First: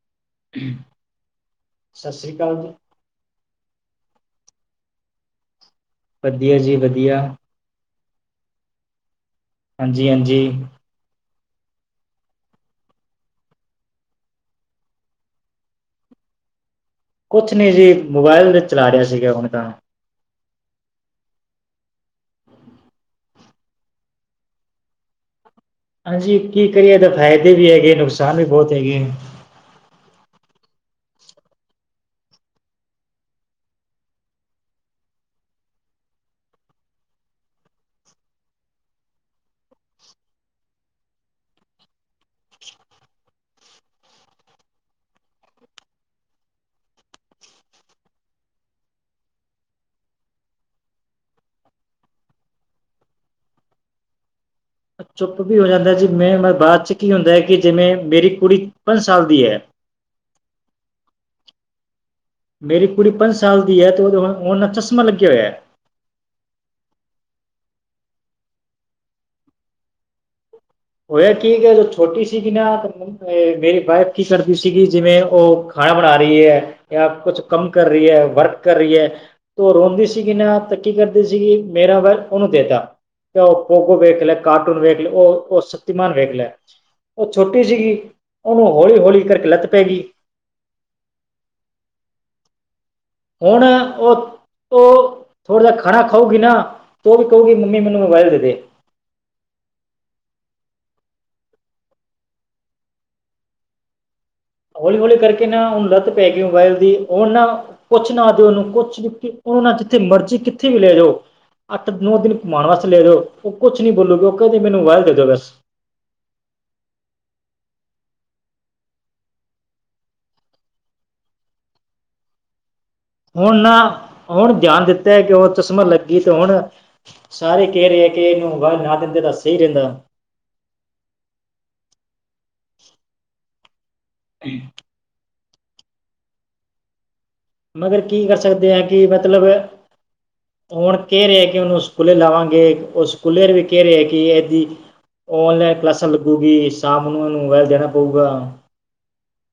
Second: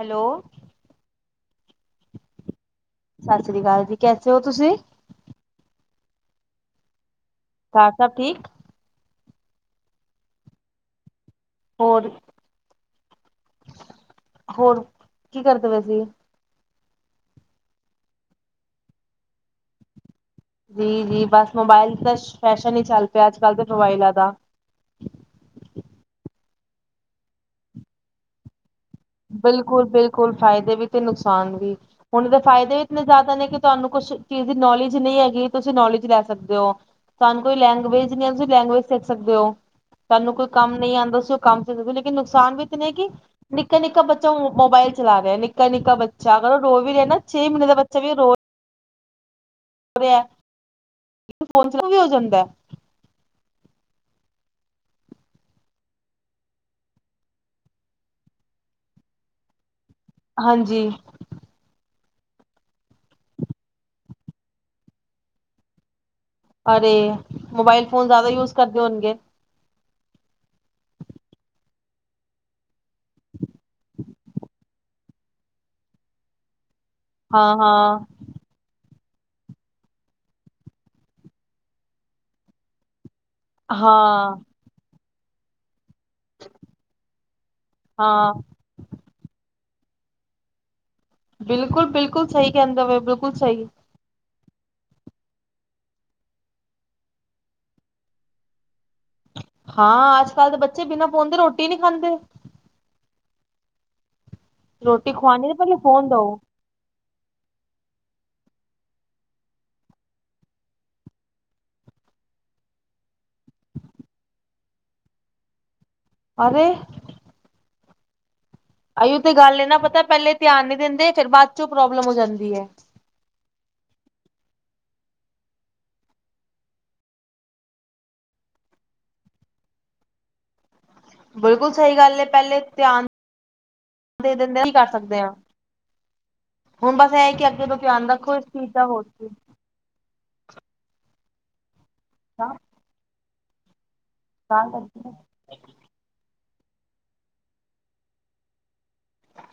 Hello ਸਤਿ ਸ੍ਰੀ ਅਕਾਲ ਜੀ। ਸਤਿ ਸ੍ਰੀ ਅਕਾਲ ਜੀ ਕੈਸੇ ਹੋ? ਤੁਸੀਂ। ਵਧੀਆ ਜੀ ਵਧੀਆ। ਘਰ ਸਭ ਠੀਕ। ਹਾਂਜੀ ਹਾਂਜੀ। ਹੋਰ। ਹੋਰ ਕੀ ਕਰਦੇ ਵੇ ਸੀ? ਕੁਛ ਨੀ ਜੀ ਮੋਬਾਇਲ ਵਿੱਚ ਚਲਾ ਰਿਹਾ ਸੀਗਾ ਹੁਣ ਤਾਂ। ਜੀ ਜੀ ਬਸ ਮੋਬਾਇਲ ਤਾਂ ਫੈਸ਼ਨ ਹੀ ਚੱਲ ਪਿਆ ਅੱਜ ਕੱਲ੍ਹ ਤਾਂ ਮੋਬਾਇਲਾਂ ਦਾ। ਹਾਂਜੀ ਕੀ ਕਰੀਏ ਇਹਦਾ ਫਾਇਦੇ ਵੀ ਹੈਗੇ, ਨੁਕਸਾਨ ਵੀ ਬਹੁਤ। ਹੈਗੇ ਬਿਲਕੁਲ ਬਿਲਕੁਲ। ਫਾਇਦੇ ਵੀ ਤੇ ਨੁਕਸਾਨ ਵੀ ਹੁਣ ਦੇ ਫਾਇਦੇ ਵੀ ਇਤਨੇ ਜ਼ਿਆਦਾ ਨੇ, ਕਿ ਤੁਹਾਨੂੰ ਕੁਛ ਚੀਜ਼ ਦੀ ਨੌਲੇਜ ਹੈ ਨਹੀਂ ਹੈਗੀ। ਤੁਸੀਂ ਨੌਲੇਜ ਲੈ ਸਕਦੇ ਹੋ, ਸਾਨੂੰ ਕੋਈ ਲੈਂਗਵੇਜ਼ ਨਹੀਂ ਆਂਦੀ ਤੁਸੀਂ ਲੈਂਗਵੇਜ ਸਿੱਖ ਸਕਦੇ ਹੋ। ਸਾਨੂੰ ਕੋਈ ਕੰਮ ਨਹੀਂ ਆਂਦਾ ਸੀ ਉਹ ਕੰਮ [unintelligible] ਲੇਕਿਨ ਨੁਕਸਾਨ ਵੀ ਇਤਨੇ ਕਿ ਨੀ ਨਿੱਕਾ ਨਿੱਕਾ ਬੱਚਾ ਮੋਬਾਈਲ ਚਲਾ ਰਿਹਾ, ਨਿੱਕਾ ਨਿੱਕਾ ਬੱਚਾ ਅਗਰ ਉਹ ਰੋ ਵੀ ਰਿਹਾ ਨਾ, ਛੇ ਮਹੀੇਨੇ ਦਾ ਬੱਚਾ ਵੀ ਰੋ ਫੋਨ ਚ ਵੀ ਹੋ ਜਾਂਦੇ। ਚੁੱਪ ਵੀ ਹੋ ਜਾਂਦਾ ਜੀ, ਮੈਂ ਬਾਅਦ ਚ ਕੀ ਹੁੰਦਾ ਹੈ ਕਿ ਜਿਵੇਂ ਮੇਰੀ ਕੁੜੀ ਪੰਜ ਸਾਲ ਦੀ ਹੈ। ਹਾਂਜੀ। ਮੇਰੀ ਕੁੜੀ ਪੰਜ ਸਾਲ ਦੀ ਹੈ ਅਤੇ ਉਹ ਉਹਨਾਂ ਚਸ਼ਮਾ ਲੱਗੇਆ ਹੋਇਆ। ਅਰੇ ਮੋਬਾਇਲ ਫੋਨ ਜ਼ਿਆਦਾ ਯੂਜ ਕਰਦੇ ਹੋਨਗੇ। ਹੋਇਆ ਕੀ ਜਦੋ ਛੋਟੀ ਸੀਗੀ ਨਾ ਮੇਰੀ ਵਾਈਫ ਕੀ ਕਰਦੀ ਸੀਗੀ ਜਿਵੇਂ ਉਹ ਖਾ ਖਾਣਾ ਬਣਾ ਰਹੀ ਏ, ਜਾਂ ਕੁਛ ਹਾਂ ਕੰਮ ਕਰ ਹਾਂ ਰਹੀ ਏ, ਵਰਕ ਕਰ ਰਹੀ ਹੈ। ਤੇ ਉਹ ਰੋਂਦੀ ਸੀਗੀ ਨਾ ਤਾਂ ਕੀ ਕਰਦੀ ਸੀਗੀ, ਮੇਰਾ ਵ ਉਹਨੂੰ ਦੇਤਾ। ਉਹ ਪੋਗੋ ਵੇਖ ਲੇ ਹਾਂ ਕਾਰਟੂਨ ਵੇਖ ਲੈ ਉਹ ਉਹ ਸ ਮਾਨ ਵੇਖ ਲੈ, ਉਹ ਛੋਟੀ ਸੀਗੀ ਹਾਂ ਉਹਨੂੰ ਹੌਲੀ ਹੌਲੀ ਕਰਕੇ ਲੱਤ ਪੈਗੀ ਬਿਲਕੁਲ-ਬਿਲਕੁਲ ਸਹੀ ਕਹਿੰਦੇ ਵ ਹੁਣ ਉਹ ਉਹ ਥੋੜ੍ਹਾ ਖਾਣਾ ਖਾਊਗੀ ਨਾ ਤੋ ਵੀ ਕਹੂਗੀ ਮੰਮੀ ਮੈਨੂੰ ਮੋਬਾਇਲ ਦੇ-ਦੇ ਹਾਂ ਅੱਜ ਕੱਲ੍ਹ ਦੇ ਬੱਚੇ ਬਿਨਾਂ ਫੋਨ ਦੇ ਰੋਟੀ ਨਹੀਂ ਖਾਂਦੇ ਹੌਲੀ ਰੋਟੀ ਹੌਲੀ ਕਰਕੇ ਖਵਾਣੀ ਤੇ ਨਾ ਪਹਿਲੇ ਹੁਨ ਫੋਨ ਲੱਤ ਪੈ ਦਓ ਗੀ ਮੋਬਾਇਲ ਦੀ ਉਹ ਨਾ ਕੁੱਛ ਨਾ ਉਹਨੂੰ ਕੁਛ ਲ ਉਹ ਨਾ ਜਿੱਥੇ ਮਰਜ਼ੀ ਕਿੱਥੇ ਵੀ ਲਿਆ ਜਾਓ ਅੱਠ ਨੌ ਦਿਨ ਘੁਮਾਣ ਵਾਸਤੇ ਲੈ ਜੋ ਉਹ ਕੁਛ ਨੀ ਬੋਲੋਗੇ ਉਹ ਕਹਿੰਦੇ ਮੈਨੂੰ ਮੋਬਾਇਲ ਦੇ ਦਿਓ ਬਸ ਅਰੇ ਆਈਓ ਤੇ ਗੱਲ ਇਹ ਨਾ ਪਤਾ ਪਹਿਲੇ ਧਿਆਨ ਨੀ ਦਿੰਦੇ ਫੇਰ ਬਾਅਦ ਚੋਂ ਪ੍ਰੋਬਲਮ ਹੋ ਜਾਂਦੀ ਹੈ। ਹੁਣ ਨਾ ਹੁਣ ਗਿਆਨ ਦਿੱਤਾ ਕਿ ਉਹ ਚਸ਼ਮਾਂ ਲੱਗੀ ਤੇ ਹੁਣ ਸਾਰੇ ਕਹਿ ਰਹੇ ਕੇ ਇਹਨੂੰ ਗੱਲ ਨਾ ਦਿੰਦੇ ਤਾਂ ਸਹੀ ਰਹਿੰਦਾ ਬਿਲਕੁਲ ਸਹੀ ਗੱਲ ਹੈ ਪਹਿਲੇ ਧਿਆਨ ਦੇ ਦਿੰਦੇ ਨਹੀਂ ਕਰ ਸਕਦੇ ਆ ਹੁਣ ਬਸ ਇਹ ਕਿ ਅੱਗੇ ਤੋਂ ਮਗਰ ਧਿਆਨ ਕੀ ਰੱਖੋ ਕਰ ਇਸ ਚੀਜ਼ ਸਕਦੇ ਹਾਂ ਦਾ ਹੋਰ ਕਿ ਮਤਲਬ ਹੁਣ ਕਹਿ ਰਿਹਾ ਕਿ ਉਹਨੂੰ ਸਕੂਲੇ ਲਾਵਾਂਗੇ ਉਹ ਸਕੂਲੇ ਵੀ ਕਹਿ ਰਹੇ ਕਿ ਕਿ ਇਹਦੀ ਕੀ ਔਨਲਾਈਨ ਕਲਾਸਾਂ ਲੱਗੂ ਗੀ ਸ਼ਾਮ ਨੂੰ ਇਹਨੂੰ ਮੋਬਾਇਲ ਦੇਣਾ ਪਊਗਾ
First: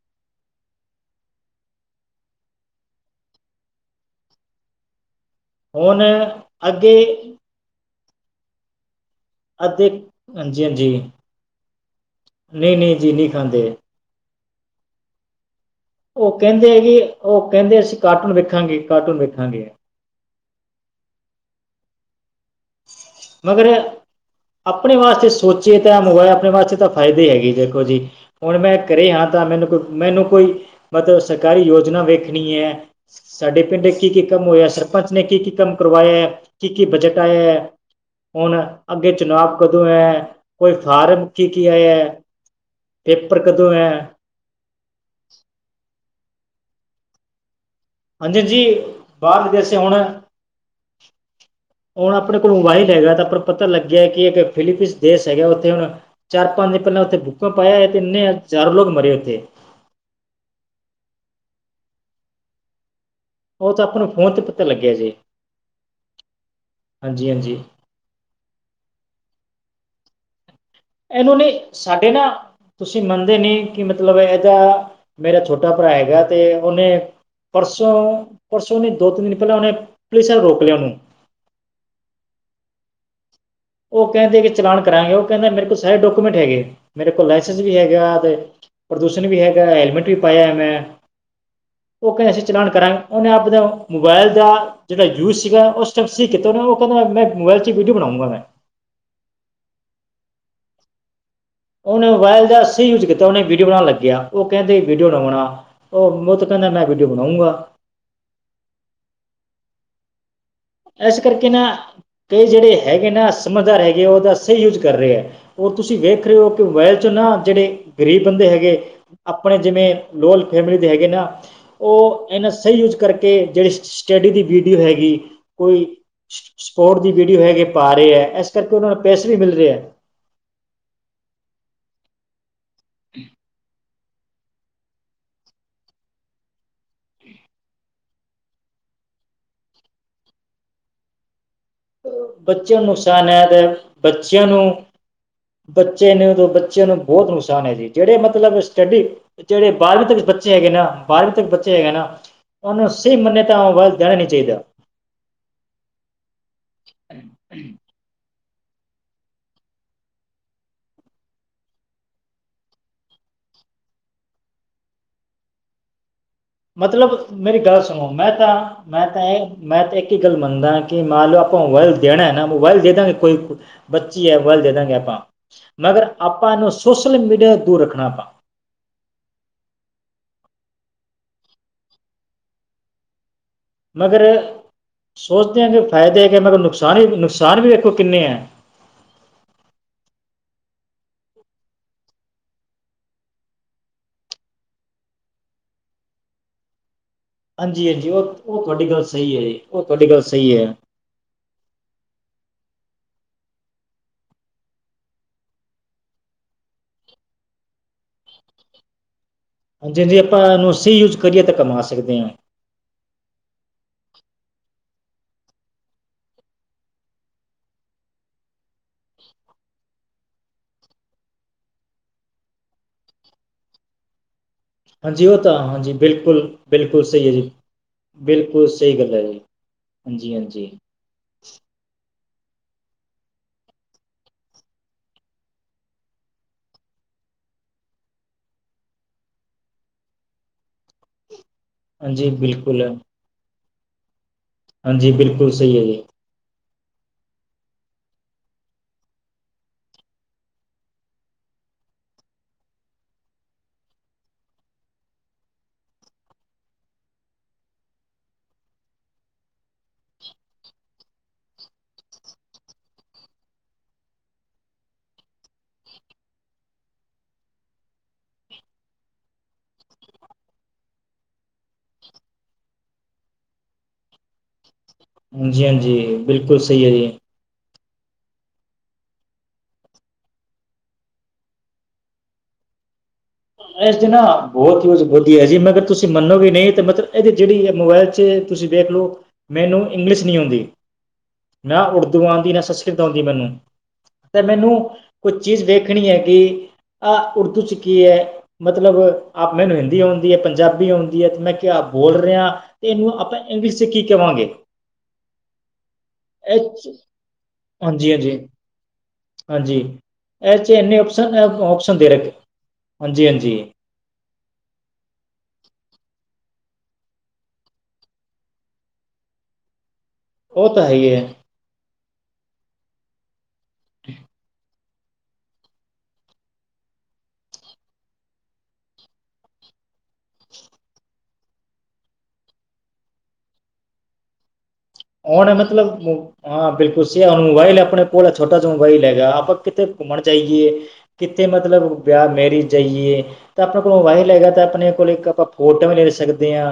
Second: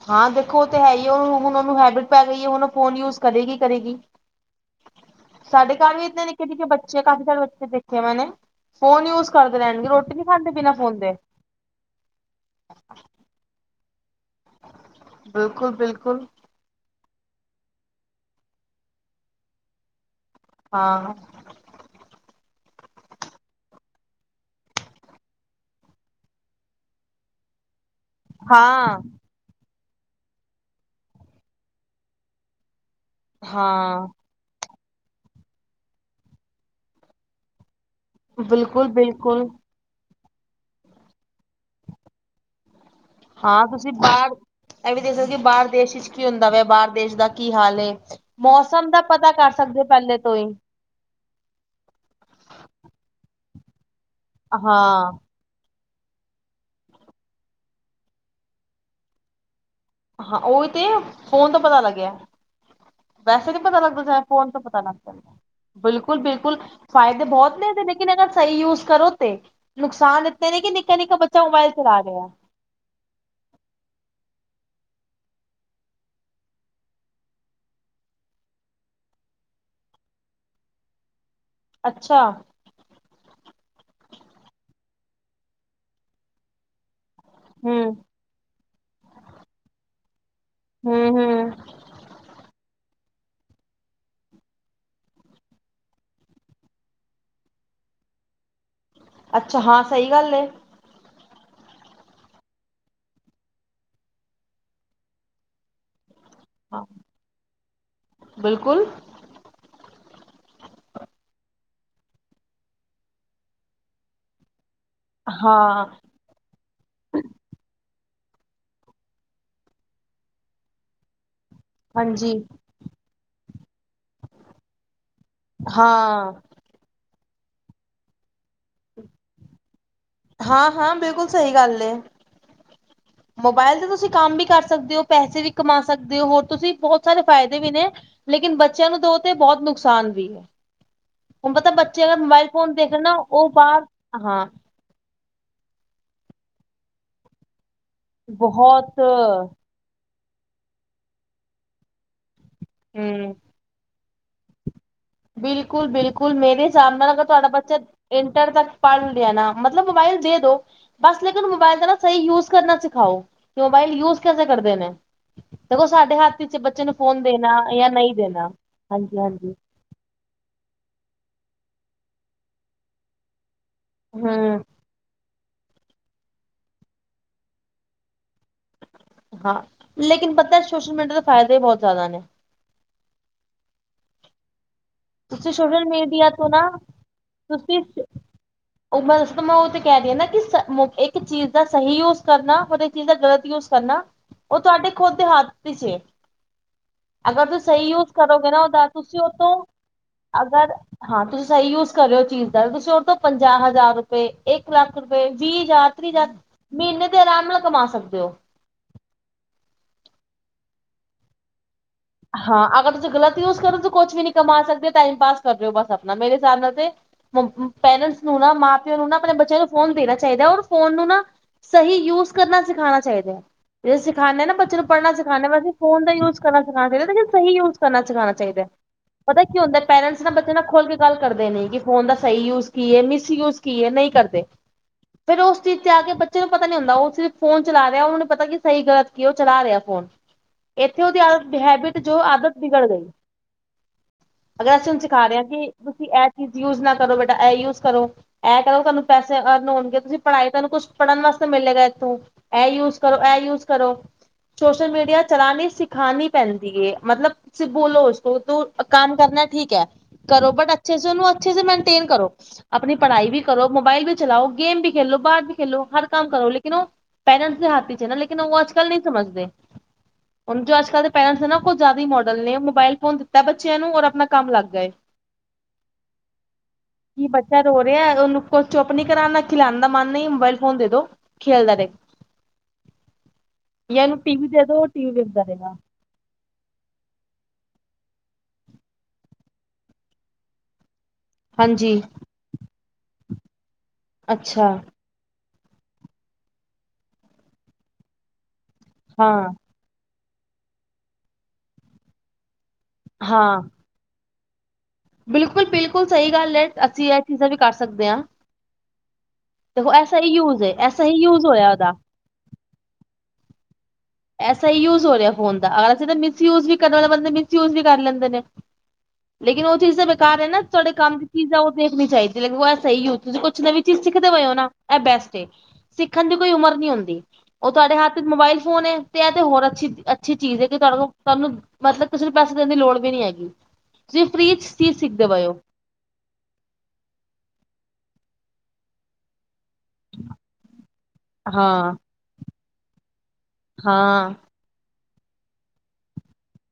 ਹਾਂ ਦੇਖੋ ਉਹ ਤੇ ਹੈ ਹੀ ਉਹੁਣ ਉਹਨੂੰ ਹੈਬਿਟ ਪੈ ਗਈ ਹੈ ਹੁਣ ਫੋਨ ਯੂਜ ਕਰੇਗੀ ਕਰੇਗੀ। ਸਾਡੇ ਘਰ ਹੁਣ ਵੀ ਇਨੇ ਨਿੱਕੇ ਨਿੱਕੇ ਬੱਚੇ ਕਾਫੀ ਅੱਗੇ ਸਾਰੇ ਬੱਚੇ ਦੇਖੇ ਮੇਨੈ ਫੋਨ ਯੂਜ ਕਰਦੇ ਰਹਿਣਗੇ ਅਤੇ ਰੋਟੀ ਨੀ ਖਾਂਦੇ ਬਿਨਾਂ ਫੋਨਦੇ ਨਹੀਂ-ਨਹੀਂ ਜੀ ਨਹੀਂ ਖਾਂਦੇ। ਬ ਉਹ ਕਹਿੰਦੇ ਹੈਗੀ ਉਹ ਕਹਿੰਦੇ ਅਸੀਂ ਕਾਰਟੂਨ ਵੇਖਾਂਗੇ ਕਾਰਟੂਨ ਵੇਖਾਂਗੇ। ਹਾਂ। ਮਗਰ ਆਪਣੇ ਵਾਸਤੇ ਸੋਚੀਏ ਤਾਂ ਮੋਬਾਈਲ ਆਪਣੇ ਵਾਸਤੇ ਤਾਂ ਫਾਇਦੇ ਹੀ ਹੈਗੇ ਦੇਖੋ ਜੀ ਹੁਣ ਮੈਂ ਘਰੇ ਹਾਂ ਤਾਂ ਮੈਨੂੰ ਕੋਈ ਮੈਨੂੰ ਕੋਈ ਮਤਲਬ ਸਰਕਾਰੀ ਯੋਜਨਾ ਵੇਖਣੀ ਐ। ਸਾਡੇ ਪਿੰਡ ਹਾਂ। ਕੀ ਕੀ ਕੰਮ ਹੋਇਆ ਸਰਪੰਚ ਨੇ ਕੀ ਕੀ ਕੰਮ ਕਰਵਾਇਆ ਐ ਕੀ-ਕੀ ਬਜਟ ਹੁਣ ਬਿਲਕੁਲ ਅੱਗੇ ਬਿਲਕੁਲ ਚੁਣਾਵ ਕਦੋਂ ਐ ਕੋਈ ਫਾਰਮ ਕੀ ਕੀ ਆਇਆ ਹੈ ਪੇਪਰ ਹਾਂ ਕਦੋਂ ਹੈ ਤੁਸੀਂ ਬਾਹਰ ਇਹ ਵੀ ਦੇਖ ਸਕਦੇ ਕਿ ਬਾਹਰ ਦੇਸ਼ ਵਿੱਚ ਕੀ ਹੁੰਦਾ ਵੈ ਬਾਹਰ ਦੇਸ਼ ਦਾ ਕੀ ਹਾਲ ਐ ਹਾਂਜੀ ਜੀ ਮੌਸਮ ਦਾ ਪਤਾ ਬਾਹਰ ਕਰ ਵਿਦੇਸ਼ ਸਕਦੇ ਹੋ ਹੁਣ ਪਹਿਲੇ ਤੋਂ ਹੀ ਹੁਣ ਆਪਣੇ ਕੋਲ ਮੋਬਾਈਲ ਹੈਗਾ ਤਾਂ ਆਪਾਂ ਨੂੰ ਪਤਾ ਲੱਗਿਆ ਕਿ ਇੱਕ ਫਿਲੀਪੀਨਸ ਹਾਂ ਦੇਸ਼ ਹੈਗਾ ਉੱਥੇ ਹੁਣ ਚਾਰ ਪੰਜ ਦਿਨ ਪਹਿਲਾਂ ਉੱਥੇ ਭੂਕੰਪ ਅਇਆ ਤੇ ਐਨੇ ਹਜ਼ਾਰਾਂ ਲੋਕ ਮਰੇ ਉੱਥੇ ਹਾਂ, ਓਹੀ ਤੇ ਫੋਨ ਤੋਂ ਪਤਾ ਲੱਗਿਆ। ਵੈਸੇ ਨੀ ਉਹ ਪਤਾ ਤਾਂ ਆਪਾਂ ਲੱਗਦਾ ਨੂੰ ਸਾਰਾ ਤੇ ਫੋਨ ਤੋਂ ਪਤਾ ਲੱਗਿਆ ਜੀ ਲੱਗਦਾ ਬਿਲਕੁਲ-ਬਿਲਕੁਲ ਫਾਇਦੇ ਹਾਂਜੀ ਬਹੁਤ ਹਾਂਜੀ ਨੇ ਇਹਦੇ ਲੇਕਿਨ [unintelligible] ਸਹੀ ਯੂਜ ਕਰੋ ਤੇ ਨੁਕਸਾਨ ਇਤਨੇ ਨੇ ਕਿ ਨਿੱਕਾ ਨਿੱਕਾ ਇਹਨੂੰ ਬੱਚਾ ਨਹੀਂ ਮੋਬਾਇਲ ਚਲਾ ਸਾਡੇ ਨਾ ਰਿਹਾ। ਤੁਸੀਂ ਮੰਨਦੇ ਨਹੀਂ ਕਿ ਮਤਲਬ ਇਹਦਾ ਮੇਰਾ ਛੋਟਾ ਭਰਾ ਹੈਗਾ ਤੇ ਉਹਨੇ ਪਰਸੋਂ-ਪਰਸੋਂ ਨਹੀਂ ਦੋ ਤਿੰਨ ਦਿਨ ਪਹਿਲਾਂ ਉਹਨੇ ਪੁਲਿਸ ਨੇ ਰੋਕ ਲਿਆ ਉਹਨੂੰ ਅੱਛਾ ਉਹ ਕਹਿੰਦੇ ਕਿ ਚਲਾਨ ਕਰਾਂਗੇ ਉਹ ਕਹਿੰਦੇ ਮੇਰੇ ਕੋਲ ਸਾਰੇ ਡਾਕੂਮੈਂਟ ਹੈਗੇ। ਮੇਰੇ ਕੋਲ ਲਾਇਸੈਂਸ ਵੀ ਹੂੰ ਹੈਗਾ ਤੇ ਪ੍ਰਦੂਸ਼ਣ ਵੀ ਹੈਗਾ ਹੈਲਮੇਟ ਵੀ ਪਾਇਆ ਮੈਂ ਹੂੰ ਹੂੰ ਉਹ ਕਹਿ ਰੇ ਅਸੀਂ ਚਲਾਨ ਕਰਾਂਗੇ ਉਹਨੇ ਆਪਣੇ ਮੋਬਾਇਲ ਦਾ ਜਿਹੜਾ ਯੂਜ ਸੀਗਾ ਉਹ ਉਸ ਸਟੈਪ ਸੀ ਕੀਤਾ ਉਹਨ ਉਹ ਕਹਿੰਦਾ ਮੈਂ ਮੋਬਾਇਲ 'ਚ ਹੀ ਵੀਡੀਓ ਬਣਾਉ [unintelligible] ਅੱਛਾ ਹਾਂ, ਸਹੀ ਗੱਲ ਐ ਉਹਨੇ ਮੋਬਾਇਲ ਦਾ ਸਹੀ ਯੂਜ ਕੀਤਾ ਉਹਨੇ ਵੀਡੀਓ ਬਣਾਣ ਲੱਗਿਆ ਉਹ ਕਹਿੰਦੇ ਵੀਡੀਓ ਨਾ ਬਣਾ ਉਹ ਵੋ ਤੋਂ ਕਹਿੰਦਾ ਹਾਂ ਮੈਂ ਵੀਡੀਓ ਬਣਾਉਂਗਾ। ਬਿਲਕੁਲ ਇਸ ਕਰਕੇ ਨਾ ਕਈ ਜਿਹੜੇ ਹੈਗੇ ਨਾ ਸਮਝਦਾਰ ਹੈਗੇ ਆ ਉਹਦਾ ਸਹੀ ਯੂਜ ਕਰ ਰਿਹਾ ਔਰ ਹਾਂ ਤੁਸੀਂ ਵੇਖ ਰਹੇ ਹੋ ਕਿ ਮੋਬਾਇਲ ਚੋ ਨਾ ਜਿਹੜੇ ਗਰੀਬ ਬੰਦੇ ਹੈਗੇ ਆਪਣੇ ਜਿਵੇਂ ਲੋਅਲ ਫੈਮਿਲੀ ਦੇ ਹੈਗੇ ਨਾ ਉਹ ਹਾਂਜੀ ਇਹਨਾਂ ਸਹੀ ਯੂਜ ਕਰਕੇ ਜਿਹੜੀ ਸਟੱਡੀ ਦੀ ਵੀਡੀਓ ਹੈਗੀ ਕੋਈ ਹਾਂ ਸਪੋਰਟ ਦੀ ਵੀਡੀਓ ਹੈਗੀ ਪਾ ਰਹੇ ਐ। ਇਸ ਕਰਕੇ ਉਹਨਾਂ ਨੂੰ ਪੈਸੇ ਵੀ ਮਿਲ ਰਹੇ ਐ। ਹਾਂ ਹਾਂ, ਬਿਲਕੁਲ ਸਹੀ ਗੱਲ ਐ ਮੋਬਾਇਲ ਤੇ ਤੁਸੀਂ ਕੰਮ ਵੀ ਕਰ ਸਕਦੇ ਹੋ, ਪੈਸੇ ਵੀ ਕਮਾ ਸਕਦੇ ਹੋ। ਹੋਰ ਤੁਸੀਂ ਬਹੁਤ ਸਾਰੇ ਫਾਇਦੇ ਵੀ ਨੇ ਲੇਕਿਨ ਬੱਚਿਆਂ ਨੂੰ ਦੋ ਤੇ ਬਹੁਤ ਨੁਕਸਾਨ ਵੀ ਐ। ਹੁਣ ਪਤਾ ਬੱਚੇ ਅਗਰ ਮੋਬਾਇਲ ਫੋਨ ਬੱਚਿਆਂ ਨੂੰ ਦੇਖ ਨਾ ਨੁਕਸਾਨ ਹੈ ਉਹ ਤੇ ਬਾਹਰ ਹਾਂ। ਬੱਚਿਆਂ ਨੂੰ ਬੱਚੇ ਨੂੰ ਬੱਚਿਆਂ ਨੂੰ ਬਹੁਤ ਨੁਕਸਾਨ ਐ ਜੀ ਜਿਹੜੇ ਮਤਲਬ ਬਹੁਤ ਸਟੱਡੀ ਜਿਹੜੇ ਬਾਰਵੀਂ ਤੱਕ ਬੱਚੇ ਹੈਗੇ ਨਾ ਬਾਰਵੀਂ ਤੱਕ ਬੱਚੇ ਹੈਗੇ ਨਾ ਉਹਨੂੰ ਸਹੀ ਮੰਨਾ ਤਾ ਮੋਬਾਈਲ ਦੇਣਾ ਨਹੀਂ ਚਾਹੀਦਾ। ਬਿਲਕੁਲ-ਬਿਲਕੁਲ ਮੇਰੇ ਹਿਸਾਬ ਨਾਲ ਅਗਰ ਤੁਹਾਡਾ ਬੱਚਾ [unintelligible] ਤ ਪੜ੍ਹ ਲਿਆ ਨਾ ਮਤਲਬ ਮੋਬਾਇਲ ਦੇ ਦੋ ਬਸ ਲੇਕਿਨ ਮੋਬਾਇਲ ਦਾ ਨਾ ਸਹੀ ਯੂਜ ਕਰਨਾ ਸਿਖਾਓ। ਕਿ ਮੋਬਾਇਲ ਯੂਜ ਕੈਸੇ ਕਰਦੇ ਨੇ ਦੇਖੋ ਸਾਡੇ ਹੱਥ ਵਿੱਚ ਬੱਚੇ ਨੂੰ ਮਤਲਬ ਫੋਨ ਮੇਰੀ ਦੇਣਾ ਗੱਲ ਜਾਂ ਸੁਣੋ ਨਹੀਂ ਮੈਂ ਤਾਂ ਦੇਣਾ ਮੈਂ ਹਾਂਜੀ ਤਾਂ ਇਹ ਹਾਂਜੀ ਮੈਂ ਤਾਂ ਇੱਕ ਗੱਲ ਮੰਨਦਾ ਕਿ ਮੰਨ ਲਓ ਆਪਾਂ ਮੋਬਾਇਲ ਦੇਣਾ ਨਾ ਮੋਬਾਈਲ ਦੇ ਦਾਂਗੇ ਕੋਈ ਬੱਚੀ ਹੂੰ ਆ ਮੋਬਾਇਲ ਦੇ ਦਾਂਗੇ ਆਪਾਂ ਮਗਰ ਆਪਾਂ ਇਹਨੂੰ ਸੋਸ਼ਲ ਮੀਡੀਆ ਤੋਂ ਦੂਰ ਰੱਖਣਾ ਆਪਾਂ ਹਾਂ, ਲੇਕਿਨ ਪਤਾ ਸੋਸ਼ਲ ਮੀਡੀਆ ਦੇ ਫਾਇਦੇ ਵੀ ਬਹੁਤ ਜ਼ਿਆਦਾ ਨੇ। ਮਗਰ ਤੁਸੀਂ ਸੋਚਦੇ ਆ ਕਿ ਸੋਸ਼ਲ ਫਾਇਦੇ ਮੀਡੀਆ ਹੈਗੇ ਤੋਂ ਮਗਰ ਨਾ ਨੁਕਸਾਨ ਵੀ ਨੁਕਸਾਨ ਵੀ ਵੇਖੋ ਤੁਸੀਂ ਕਿੰਨੇ ਐ। ਉਹ ਮੈਂ ਦੱਸ ਮੈਂ ਉਹ ਤੇ ਕਹਿ ਰਹੀ ਆ ਨਾ ਕਿ ਇੱਕ ਚੀਜ਼ ਦਾ ਸਹੀ ਯੂਜ ਕਰਨਾ ਔਰ ਇੱਕ ਚੀਜ਼ ਦਾ ਗ਼ਲਤ ਯੂਜ ਕਰਨਾ। ਉਹ ਤੁਹਾਡੇ ਖੁਦ ਦੇ ਹੱਥ ਵਿੱਚ ਐ। ਅਗਰ ਤੁਸੀਂ ਹਾਂਜੀ ਸਹੀ ਹਾਂਜੀ ਯੂਜ ਉਹ ਕਰੋਗੇ ਨਾ ਉਹ ਉਹਦਾ ਤੁਹਾਡੀ ਗੱਲ ਤੁਸੀਂ ਓ ਸਹੀ ਹੈ ਤੋਂ ਜੀ ਉਹ ਤੁਹਾਡੀ ਗੱਲ ਸਹੀ ਹੈ ਅਗਰ ਹਾਂ ਤੁਸੀਂ ਸਹੀ ਯੂਜ ਕਰ ਰੇ ਓ ਚੀਜ਼ ਦਾ ਔਸ ਤੋਂ ਪੰਜਾਹ ਹਜ਼ਾਰ ਰੁਪਏ, ਇੱਕ ਲੱਖ ਰੁਪਏ, ਵੀਹ ਹਜ਼ਾਰ, ਤੀਹ ਹਜ਼ਾਰ ਮਹੀਨੇ ਦੇ ਆਰਾਮ ਲਗਾ ਕਮਾ ਸਕਦੇ ਹੋ। ਹਾਂਜੀ, ਹਾਂਜੀ ਆਪਾਂ ਇਹਨੂੰ ਸਹੀ ਯੂਜ ਕਰੀਏ ਤਾਂ ਕਮਾ ਹਾਂ ਅਗਰ ਤੁਸੀਂ ਗਲਤ ਯੂਜ ਕਰੋ। ਕੁਛ ਵੀ ਨੀ ਕਮਾ ਸਕਦੇ ਟਾਈਮ ਪਾਸ ਕਰ ਰਹੇ ਹੋ। ਬਸ ਆਪਣਾ ਮੇਰੇ ਹਿਸਾਬ ਨਾਲ ਤੇ ਪੇਰੈਂਟਸ ਨੂੰ ਨਾ ਮਾਂ ਪਿਓ ਆਪਣੇ ਬੱਚਿਆਂ ਨੂੰ ਫੋਨ ਦੇਣਾ ਚਾਹੀਦਾ ਔਰ ਫੋਨ ਨੂੰ ਨਾ ਸਹੀ ਯੂਜ ਕਰਨਾ ਸਿਖਾਉਣਾ ਚਾਹੀਦਾ ਹੈ। ਜ ਸਿਖਾਂਦੇ ਨਾ ਬੱਚੇ ਨੂੰ ਪੜ੍ਹਨਾ ਹਾਂਜੀ ਉਹ ਸਿਖਾਂਦੇ ਤਾਂ ਅਸੀ ਹਾਂਜੀ ਫੋਨ ਦਾ ਯੂਜ ਬਿਲਕੁਲ ਕਰਨਾ ਸਹੀ ਬਿਲਕੁਲ ਸਹੀ ਹੈ ਜੀ ਯੂਜ ਕਰਨਾ ਸਿਖਾਉਣ ਚਾਹੀਦਾ ਬਿਲਕੁਲ ਸਹੀ ਗੱਲ ਹੈ ਜੀ ਪਤਾ ਕੀ ਹੁੰਦਾ ਪੇਰੈਂਟਸ ਹਾਂਜੀ ਬੱਚੇ ਨਾਲ ਹਾਂਜੀ ਖੁਲ ਕੇ ਗੱਲ ਕਰਦੇ ਨੇ ਕਿ ਫੋਨ ਫੋਨ ਦਾ ਸਹੀ ਯੂਜ ਕੀਏ ਮਿਸ ਯੂਜ ਕੀਏ ਨਹੀਂ ਕਰਦੇ ਫਿਰ ਉਸ ਚੀਜ਼ ਤੇ ਆ ਕੇ ਬੱਚੇ ਨੂੰ ਪਤਾ ਨੀ ਹੁੰਦਾ ਉਹ ਸਿਰਫ ਫੋਨ ਚਲਾ ਰਿਹਾ ਉਹਨੂੰ ਪਤਾ ਕਿ ਸਹੀ ਗਲਤ ਕੀ ਉਹ ਚਲਾ ਰਿਹਾ ਫੋਨ ਇੱਥੇ ਉਹਦੀ ਹੈਬਿਟ ਜੋ ਹਾਂਜੀ ਆਦਤ ਬਿਲਕੁਲ ਬਿਗੜ ਗਈ ਅਗਰ ਅਸੀਂ ਹੁਣ ਹਾਂਜੀ ਸਿਖਾ ਰਹੇ ਹਾਂ ਬਿਲਕੁਲ ਕਿ ਸਹੀ ਹੈ ਜੀ ਤੁਸੀਂ ਇਹ ਚੀਜ਼ ਯੂਜ ਨਾ ਕਰੋ ਬੇਟਾ ਇਹ ਯੂਜ ਕਰੋ ਇਹ ਕਰੋ ਤੁਹਾਨੂੰ ਪੈਸੇ ਅਰਨ ਹੋਣਗੇ ਤੁਸੀਂ ਪੜ੍ਹਾਈ ਤੁਹਾਨੂੰ ਕੁਛ ਪੜ੍ਹਨ ਵਾਸਤੇ ਲੈ ਗਏ ਤੂੰ ਇਹ ਯੂਜ ਕਰੋ ਐ ਯੂਜ਼ ਕਰੋ ਸੋਸ਼ਲ ਮੀਡੀਆ ਚਲਾਨੀ ਸਿਖਾਣੀ ਪੈਂਦੀ ਹੈ ਮਤਲਬ ਤੁਸੀਂ ਬੋਲੋ ਉਸ ਤੂੰ ਕੰਮ ਕਰਨਾ ਠੀਕ ਹੈ ਕਰੋ ਬਟ ਅੱਛੇ ਸ ਉਹਨੂੰ ਅੱਛੇ ਸੇ‌ ਮਨਟੇਨ ਕਰੋ ਆਪਣੀ ਪੜ੍ਹਾਈ ਵੀ ਕਰੋ, ਮੋਬਾਈਲ ਵੀ ਚਲਾਓ, ਗੇਮ ਵੀ ਖੇਲੋ, ਬਾਹਰ ਵੀ ਖੇਲੋ, ਹਰ ਕੰਮ ਕਰੋ ਲੇਕਨ ਉਹ ਪੇਰੈਂਟਸ ਦੇ ਹੱਥ ਚ' ਹੈ ਨਾ ਲੇਕਿਨ ਅੱਜ ਕੱਲ ਨਹੀਂ ਸਮਝਦੇ ਜੋ ਅੱਜ ਕੱਲ ਦੇ ਪੇਰੈਂਟਸ ਨਾ ਉਹ ਜ਼ਿਆਦਾ ਹੀ ਮੋਡਲ ਨੇ ਮੋਬਾਇਲ ਫੋਨ ਦਿੱਤਾ ਬੱਚਿਆਂ ਨੂੰ ਔਰ ਆਪਣਾ ਕੰਮ ਲੱਗ ਗਏ। ਹਾਂਜੀ, ਹਾਂਜੀ ਬਿਲਕੁਲ ਸਹੀ ਹੈ ਜੀ ਕਿ ਬੱਚਾ ਰੋ ਉਹਨੂੰ ਕੋਈ ਚੁੱਪ ਨੀ ਕਰਾਉਨਾ, ਖਿਲਉਣ ਦਾ ਮਨ ਨਹੀਂ ਮੋਬਾਇਲ ਫੋਨ ਦੇ ਦੋ ਖੇਲਦਾ ਰਹਿ [unintelligible] ਇਸਦੇ ਨਾ ਬਹੁਤ ਹੀ ਹੋਜ ਬੀ ਹੈ ਜੀ ਰਹੇਗਾ ਮਗਰ ਤੁਸੀਂ ਮੰਨੋਗੇ ਨਹੀਂ, ਤਾਂ ਮਤਲਬ ਇਹਦੀ ਜਿਹੜੀ ਐ ਮੋਬਾਇਲ 'ਚ ਤੁਸੀਂ ਦੇਖ ਲਓ ਮੈਨੂੰ ਇੰਗਲਿਸ਼ ਨਹੀਂ ਆਉਂਦੀ। ਨਾ ਹਾਂਜੀ ਉਰਦੂ ਆਉਂਦੀ ਨਾ ਸੰਸਕ੍ਰਿਤ ਆਉਂਦੀ ਮੈਨੂੰ ਤੇ ਅੱਛਾ ਮੈਨੂੰ ਕੁਛ ਚੀਜ਼ ਵੇਖਣੀ ਹੈ ਕਿ ਆਹ ਉਰਦੂ ਚ ਕੀ ਹੈ ਮਤਲਬ ਹਾਂ ਆਪ ਮੈਨੂੰ ਹਿੰਦੀ ਆ ਪੰਜਾਬੀ ਆਉਂਦੀ ਹੈ ਤੇ ਮੈਂ ਕਿਹਾ ਬੋਲ ਰਿਹਾ ਤੇ ਇਹਨੂੰ ਆਪਾਂ ਇੰਗਲਿਸ਼ ਚ ਕੀ ਕਹਾਂਗੇ ਬਿਲਕੁਲ-ਬਿਲਕੁਲ ਸਹੀ ਗੱਲ ਹੈ ਐਚ ਅਸੀਂ ਇਹ ਚੀਜ਼ਾਂ ਵੀ ਕਰ ਸਕਦੇ ਹਾਂਜੀ ਹਾਂ ਹਾਂਜੀ ਹਾਂਜੀ ਦੇਖੋ ਐਸਾ ਹੀ ਇਹ ਯੂਜ ਚ ਹੈ ਇੰਨੇ ਐਸਾ ਹੀ ਯੂਜ ਹੋਇਆ ਉਹਦਾ ਆਪਸ਼ਨ-ਆਪਸ਼ਨ ਦੇ ਰੱਖ ਹਾਂਜੀ-ਹਾਂਜੀ [inaudible] ਐਸਾ ਹੀ ਯੂਜ ਹੋ ਰਿਹਾ ਫੋਨ ਦਾ ਅਗਰ ਅਸੀ ਮਿਸਯੂਜ ਵੀ ਕਰਨ ਵਾਲੇ ਬੰਦੇ ਮਿਸਯੂਜ ਵੀ ਕਰ ਲੈਂਦੇ ਨੇ ਲੇਕਿਨ ਉਹ ਚੀਜ਼ ਘਰ ਹੈ ਨਾ ਉਹ ਤਾਂ ਤੁਹਾਡੇ ਹੀ ਕੰਮ ਦੀ ਹੈ ਚੀਜ਼ ਉਹ ਦੇਖਣੀ ਚਾਹੀਦੀ ਹੈ ਸਹੀ ਹੋ ਤੁਸੀਂ ਕੁਛ ਨਵੀਂ ਚੀਜ਼ ਸਿੱਖਦੇ ਹੋ ਨਾ ਇਹ ਬੈਸਟ ਸਿੱਖਣ ਦੀ ਕੋਈ ਉਮਰ ਨੀ ਹੁੰਦੀ ਉਹ ਤੁਹਾਡੇ ਹੱਥ ਮੋਬਾਇਲ ਫੋਨ ਤੇ ਇਹ ਤੇ ਹੋਰ ਅੱਛੀ-ਅੱਛੀ ਚੀਜ਼ ਹੈ ਕਿ ਤੁ ਤੁਹਾਨੂੰ ਮਤਲਬ ਕਿਸੇ ਨੂੰ ਪੈਸੇ ਦੇਣ ਦੀ ਲੋੜ ਵੀ ਨਹੀ ਹੈਗੀ ਜੀ ਫਰਿਜ਼ ਹੁਣ ਮਤਲਬ ਹਾਂ ਬਿਲਕੁਲ ਸ ਹੁਣ ਮੋਬਾਈਲ ਆਪਣੇ ਕੋਲ ਛੋਟਾ ਜਿਹਾ ਮੋਬਾਈਲ ਹੈਗਾ ਆਪਾਂ ਕਿੱਥ ਘੁੰਮਣ ਜਾਈਏ ਕਿੱਥੇ ਮਤਲਬ ਹਾਂ ਵਿਆਹ ਮੈਰਿਜ ਜਾਈਏ ਤਾਂ ਆਪਣੇ ਕੋਲ ਮੋਬਾਈਲ ਹਾਂ ਹੈਗਾ ਤਾਂ ਆਪਣੇ ਕੋਲ ਇੱਕ ਆਪਾਂ ਫੋਟੋ ਵੀ ਲੈ ਸਕਦੇ ਹਾਂ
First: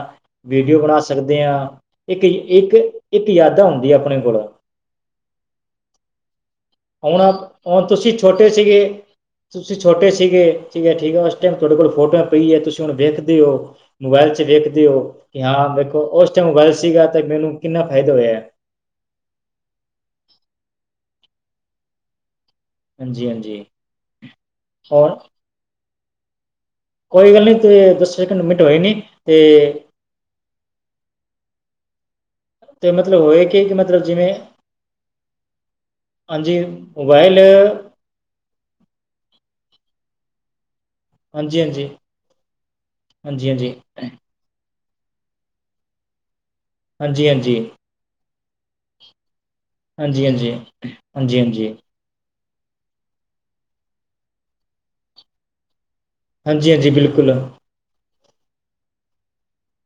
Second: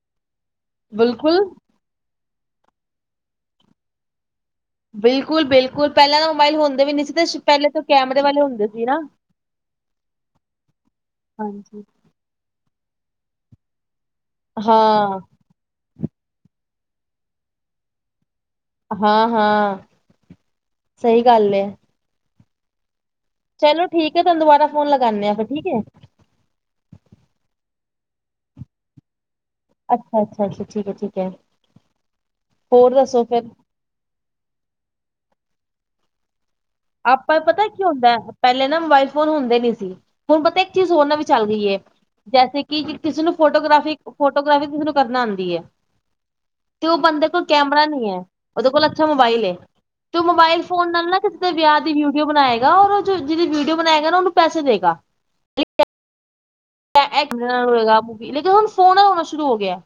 ਵੀਡੀਓ ਬਣਾ ਬਿਲਕੁਲ ਸਕਦੇ ਹਾਂ ਇੱਕ-ਇੱਕ ਇੱਕ ਯਾਦਾਂ ਹੁੰਦੀ ਆਪਣੇ ਕੋਲ ਬਿਲਕੁਲ-ਬਿਲਕੁਲ ਪਹਿਲਾਂ ਮੋਬਾਈਲ ਹੁੰਦੇ ਵੀ ਨਹੀਂ ਸੀ ਹੁਣ ਤੇ ਆਪ- ਪਹਿਲੇ ਤੋਂ ਹੁਣ ਤੁਸੀਂ ਕੈਮਰੇ ਵਾਲੇ ਛੋਟੇ ਹੁੰਦੇ ਸੀਗੇ ਸੀ ਨਾ ਤੁਸੀਂ ਛੋਟੇ ਸੀਗੇ ਠੀਕ-ਠੀਕ ਉਸ ਟਾਈਮ ਤੁਹਾਡੇ ਹਾਂਜੀ ਕੋਲ ਫੋਟੋਆਂ ਪਈ ਹੈ ਤੁਸੀਂ ਹੂਣ ਵੇਖਦੇ ਹੋ ਮੋਬਾਇਲ ਚ ਵੇਖਦੇ ਹੋ ਹਾਂ ਕਿ ਹਾਂ ਮੈਂ ਉਸ ਟਾਈਮ ਮੋਬਾਈਲ ਸੀਗਾ ਤੇ ਮੈਨੂੰ ਕਿੰਨਾ ਫਾਇਦਾ ਹੋਇਆ ਹਾਂ-ਹਾਂ ਸਹੀ ਗੱਲ ਹੈ ਹਾਂਜੀ ਹਾਂਜੀ ਚਲੋ ਠੀਕ ਹੈ ਤੁਹਾਨੂੰ ਦੁਬਾਰਾ ਫੋਨ ਔਰ ਲਗਾਂਦੇ ਹਾਂ ਫਿਰ ਠੀਕ ਹੈ ਕੋਈ ਗੱਲ ਨਹੀ ਤੂੰ ਦੱਸ ਸੈਕਿੰਡ ਮਿੰਟ ਹੋਏ ਨੀ ਅੱਛਾ-ਅੱਛਾ ਅੱਛਾ ਠੀਕ ਹੈ-ਠੀਕ ਹੈ ਤੇ ਹੋਰ ਮਤਲਬ ਦੱਸੋ ਫਿਰ ਹੋਏ ਕਿ-ਕਿ ਮਤਲਬ ਜਿਵੇਂ ਹਾਂਜੀ ਮੋਬਾਈਲ ਆਪਾਂ ਪਤਾ ਕੀ ਹੁੰਦਾ ਪਹਿਲੇ ਨਾ ਮੋਬਾਇਲ ਫੋਨ ਹੁੰਦੇ ਨੀ ਸੀ ਹੁਣ ਪਤਾ ਚੀਜ਼ ਹੋਰਨਾਂ ਵੀ ਚੱਲ ਹਾਂਜੀ ਗਈਏ ਹਾਂਜੀ ਜੈਸੇ ਕਿ ਕਿਸੇ ਨੂੰ ਹਾਂਜੀ ਹਾਂਜੀ ਫੋਟੋਗ੍ਰਾਫੀ-ਫੋਟੋਗ੍ਰਾਫੀ ਤੁ ਕਰਨਾ ਆਉਂਦੀ ਹੈ ਤੇ ਉਹ ਬੰਦੇ ਹਾਂਜੀ ਕੋਲ ਹਾਂਜੀ ਕੈਮਰਾ ਨਹੀ ਹੈ ਉਹਦੇ ਕੋਲ ਅੱਛਾ ਮੋਬਾਈਲ ਹੈ ਤੂੰ ਹਾਂਜੀ ਹਾਂਜੀ ਹਾਂਜੀ ਮੋਬਾਈਲ ਫੋਨ ਨਾਲ ਨਾ ਹਾਂਜੀ ਵਿਆਹ ਦੀ ਵੀਡੀਓ ਬਣਾਏਗਾ, ਔਰ ਜਿਹੜੀ ਵੀਡੀਓ ਬਣਾਏਗਾ ਨਾ ਉਹਨੂੰ ਪੈਸੇ ਦੇਗਾ ਹਾਂਜੀ ਹਾਂਜੀ ਬਿਲਕੁਲ ਹੋਏਗਾ ਮੂਵੀ ਲੇਕਿਨ ਹੁਣ ਫੋਨ ਨਾਲ ਹੋਣਾ ਸ਼ੁਰੂ ਹੋ ਗਿਆ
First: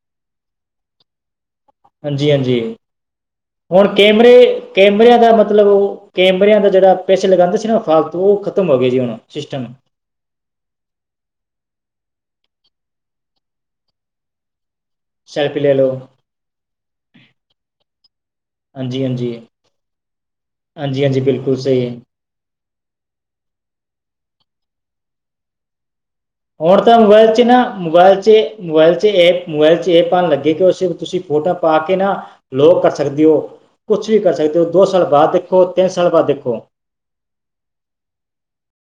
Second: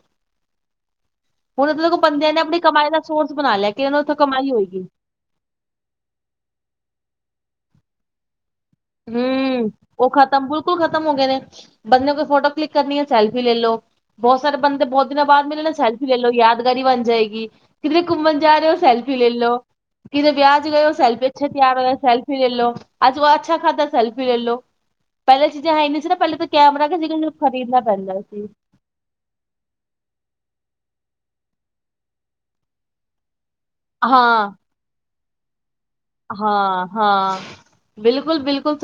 ਹੁਣ ਇਹਦੇ ਕੋਲ ਬੰਦਿਆਂ ਨੇ ਹਾਂਜੀ-ਹਾਂਜੀ ਆਪਣੀ ਕਮਾਈ ਦਾ ਸੋਰਸ ਬਣਾ ਲਿਆ ਕਿ ਹੁਣ ਇਹਨਾਂ ਨੂੰ ਉੱਥੋਂ ਕਮਾਈ ਕੈਮਰੇ, ਹੋਏਗੀ ਕੈਮਰਿਆਂ ਦਾ ਮਤਲਬ ਉਹ ਕੈਮਰੇ ਦਾ ਜਿਹੜਾ ਪੈਸੇ ਲਗਾਉਂਦੇ ਸੀ ਨਾ ਫਾਲਤੂ ਖਤਮ ਹੋ ਗਏ ਜੀ ਹੁਣ ਹੂ ਸਿਸਟਮ ਔ ਖ਼ਤਮ, ਬਿਲਕੁਲ ਖ਼ਤਮ ਹੋ ਗਏ ਨੇ ਬੰਦੇੇ ਕੇ ਫੋਟੋ ਕਲਿੱਕ ਕਰਨੀ ਐ, ਸੈਲਫੀ ਲੈ ਲੋ, ਬਹੁਤ ਸਾਰੇ ਬੰਦੇ ਬਹੁਤ ਦਿਨਾਂ ਬਾਅਦ ਮੇਰੇ ਨਾ ਸੈਲਫੀ ਲੈ ਲੋ, ਯਾਦਗਾਰੀ ਬਣ ਜਾਏਗੀ, ਕਿਧਰੇ ਘੁੰਮਣ ਜਾ ਰਹੇ ਹੋ, ਹਾਂਜੀ ਸੈਲਫੀ ਲੈ ਹਾਂਜੀ ਲੋ ਕਿਤੇ ਵਿਆਹ ਚ ਗਏ ਹੋ ਹਾਂਜੀ ਹਾਂਜੀ ਸੈਲਫੀ, ਅੱਛੇ ਬਿਲਕੁਲ ਤਿਆਰ ਹੋਇਆ ਸਹੀ ਸੈਲਫੀ ਲੈ ਲੋ ਅੱਜ ਉਹ ਅੱਛਾ ਖਾਧਾ ਸੈਲਫੀ ਲੈ ਲੋ, ਪਹਿਲਾਂ ਚੀਜ਼ਾਂ ਹੈ ਨਹੀਂ ਸੀ ਨਾ ਪਹਿਲੇ ਹੁਣ ਕੈਮਰਾ ਤਾਂ ਕਿਸੇ ਨੂੰ ਮੋਬਾਇਲ ਚ ਨਾ ਖਰੀਦਣਾ ਪੈਂਦਾ ਮੋਬਾਇਲ ਸੀ। ਚ-ਮੋਬਾਇਲ ਚ ਐਪ ਮੋਬਾਇਲ ਚ ਅੱਪਾ ਲੱਗੇ, ਕਿ ਉਸੇ ਤੁਸੀਂ ਫੋਟੋ ਪਾ ਕੇ ਨਾ, ਲੋਕ ਕਰ ਸਕਦੇ ਹੋ, ਕੁਛ ਵੀ ਕਰ ਸਕਦੇ ਹੋ, ਦੋ ਸਾਲ ਬਾਅਦ ਦੇਖੋ ਸਾਲ ਬਾਅਦ ਦੇਖੋ ਹਾਂ-ਹਾਂ ਬਿਲਕੁਲ-ਬਿਲਕੁਲ